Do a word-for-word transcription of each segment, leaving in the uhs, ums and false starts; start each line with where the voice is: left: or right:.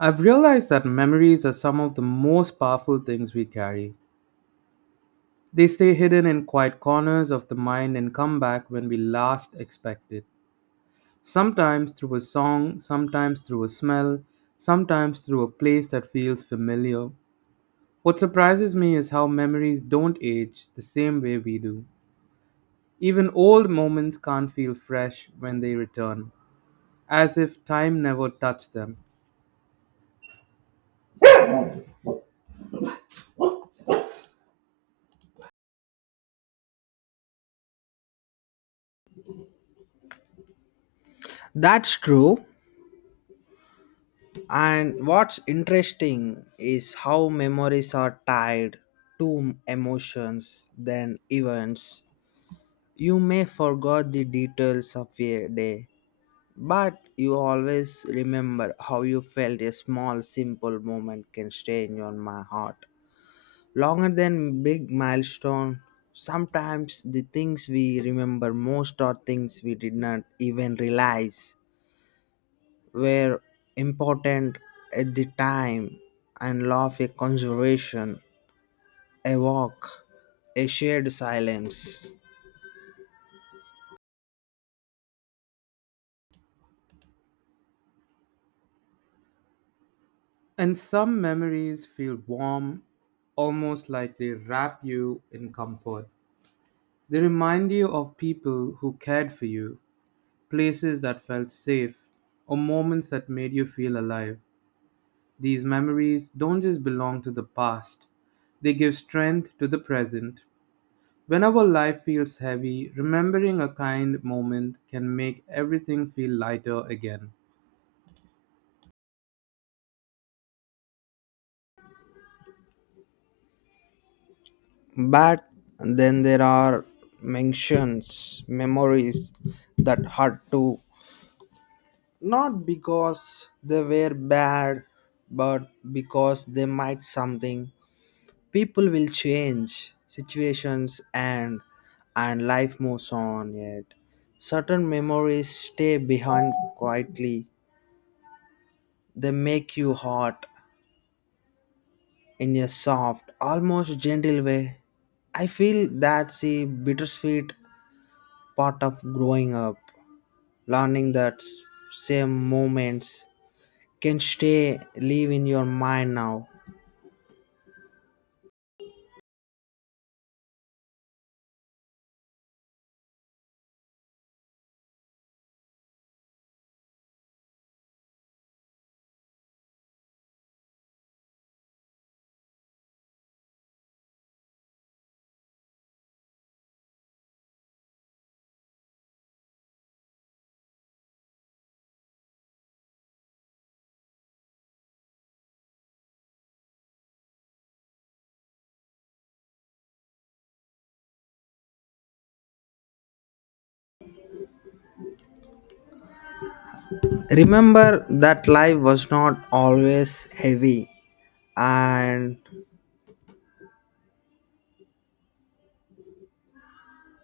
right: I've realized that memories are some of the most powerful things we carry. They stay hidden in quiet corners of the mind and come back when we last expect it. Sometimes through a song, sometimes through a smell, sometimes through a place that feels familiar. What surprises me is how memories don't age the same way we do. Even old moments can't feel fresh when they return, as if time never touched them.
left: That's true. And what's interesting is how memories are tied to emotions than events. You may forget the details of a day, but you always remember how you felt a small, simple moment can stay in your my heart. Longer than big milestone, sometimes the things we remember most are things we did not even realize were important at the time and love a conservation, a walk, a shared silence.
right: And some memories feel warm, almost like they wrap you in comfort. They remind you of people who cared for you, places that felt safe, or moments that made you feel alive. These memories don't just belong to the past, they give strength to the present. Whenever life feels heavy, remembering a kind moment can make everything feel lighter again.
left: But then there are mentions, memories that hurt too. Not because they were bad, but because they might something. People will change situations and and life moves on yet. Certain memories stay behind quietly. They make you hot in a soft, almost gentle way. I feel that's the bittersweet part of growing up, learning that s- same moments can stay live in your mind now. Remember that life was not always heavy and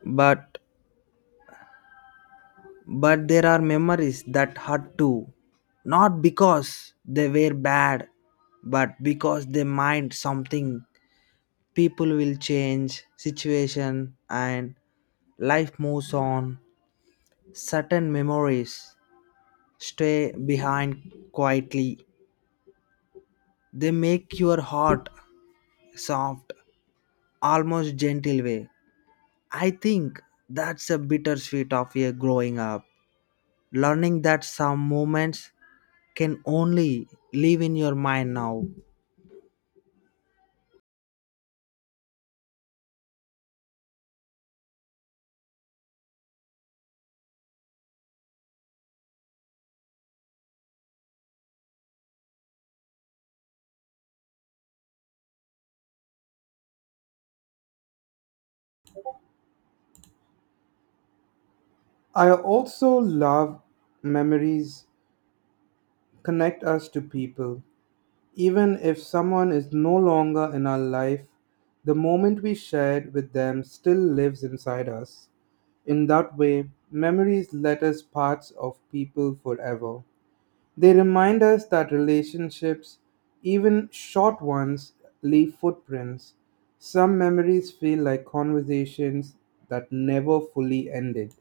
left: but but there are memories that hurt too. Not because they were bad, but because they mind something. People will change situation and life moves on. Certain memories stay behind quietly. They make your heart soft, almost gentle way. I think that's a bittersweet of a growing up, learning that some moments can only live in your mind now.
right: I also love memories connect us to people. Even if someone is no longer in our life, the moment we shared with them still lives inside us. In that way, memories let us parts of people forever. They remind us that relationships, even short ones, leave footprints. Some memories feel like conversations that never fully ended.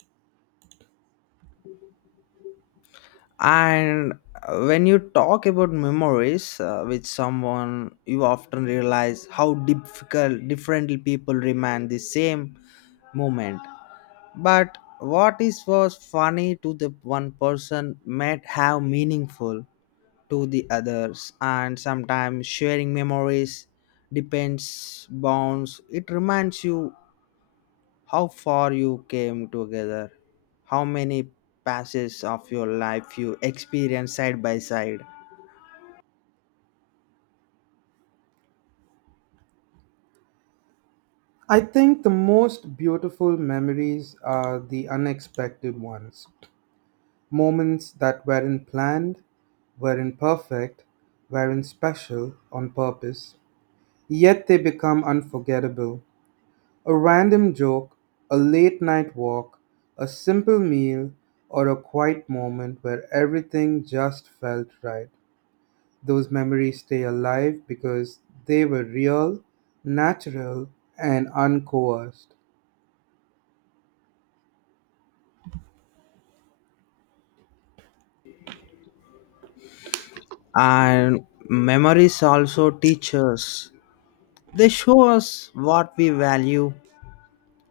left: And uh, when you talk about memories uh, with someone, you often realize how difficult differently people remember the same moment. But what is was funny to the one person might have meaningful to the others, and sometimes sharing memories depends bonds. It reminds you how far you came together, how many passes of your life you experienced side by side.
right: I think the most beautiful memories are the unexpected ones. Moments that weren't planned, weren't perfect, weren't special on purpose, yet they become unforgettable. A random joke, a late night walk, a simple meal, or a quiet moment where everything just felt right. Those memories stay alive because they were real, natural, and uncoerced.
left: And memories also teach us, they show us what we value,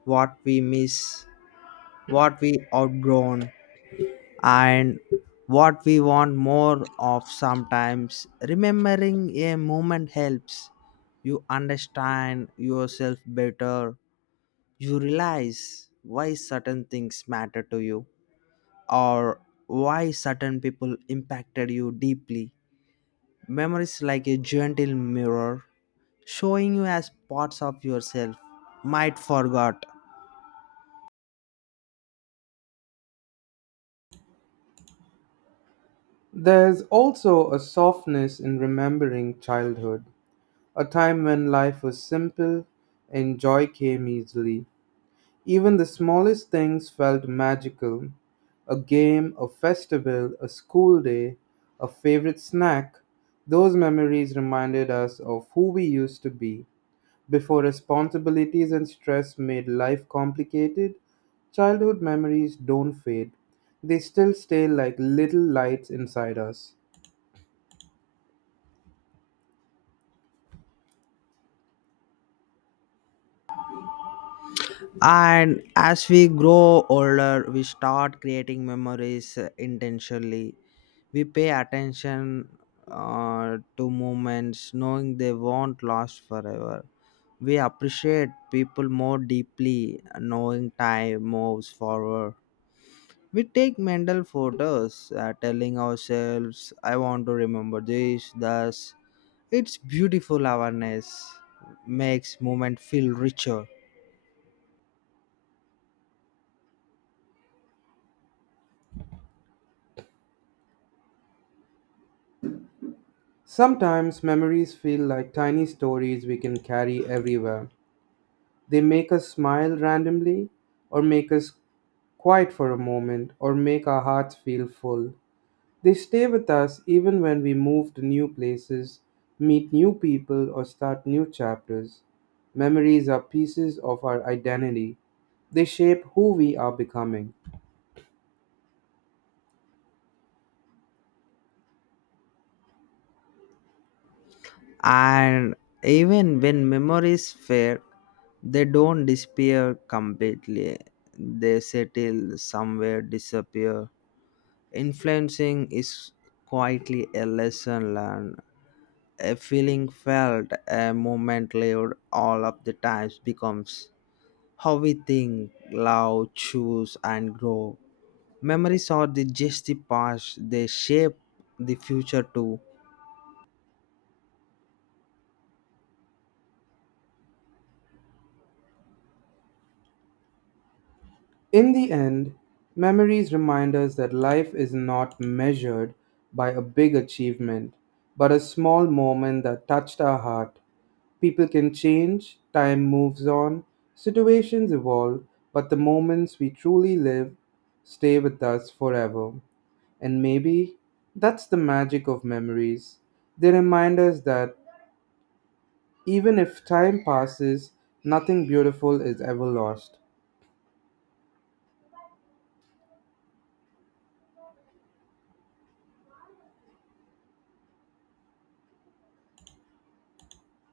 left: what we miss, what we outgrown, and what we want more of sometimes. Remembering a moment helps you understand yourself better. You realize why certain things matter to you or why certain people impacted you deeply. Memories like a gentle mirror showing you as parts of yourself might forgot.
right: There's also a softness in remembering childhood. A time when life was simple and joy came easily. Even the smallest things felt magical. A game, a festival, a school day, a favorite snack. Those memories reminded us of who we used to be. Before responsibilities and stress made life complicated, childhood memories don't fade. They still stay like little lights inside us.
left: And as we grow older we start creating memories uh, intentionally. We pay attention uh, to moments knowing they won't last forever. We appreciate people more deeply knowing time moves forward. We take mental photos, uh, telling ourselves, I want to remember this, thus. It's beautiful awareness, makes moment feel richer.
right: Sometimes memories feel like tiny stories we can carry everywhere. They make us smile randomly, or make us quiet for a moment, or make our hearts feel full. They stay with us even when we move to new places, meet new people, or start new chapters. Memories are pieces of our identity. They shape who we are becoming.
left: And even when memories fade, they don't disappear completely. They settle somewhere, disappear. Influencing is quietly a lesson learned. A feeling felt, a moment lived, all of the times becomes how we think, love, choose, and grow. Memories are the just the past, they shape the future too.
right: In the end, memories remind us that life is not measured by a big achievement, but a small moment that touched our heart. People can change, time moves on, situations evolve, but the moments we truly live stay with us forever. And maybe that's the magic of memories. They remind us that even if time passes, nothing beautiful is ever lost.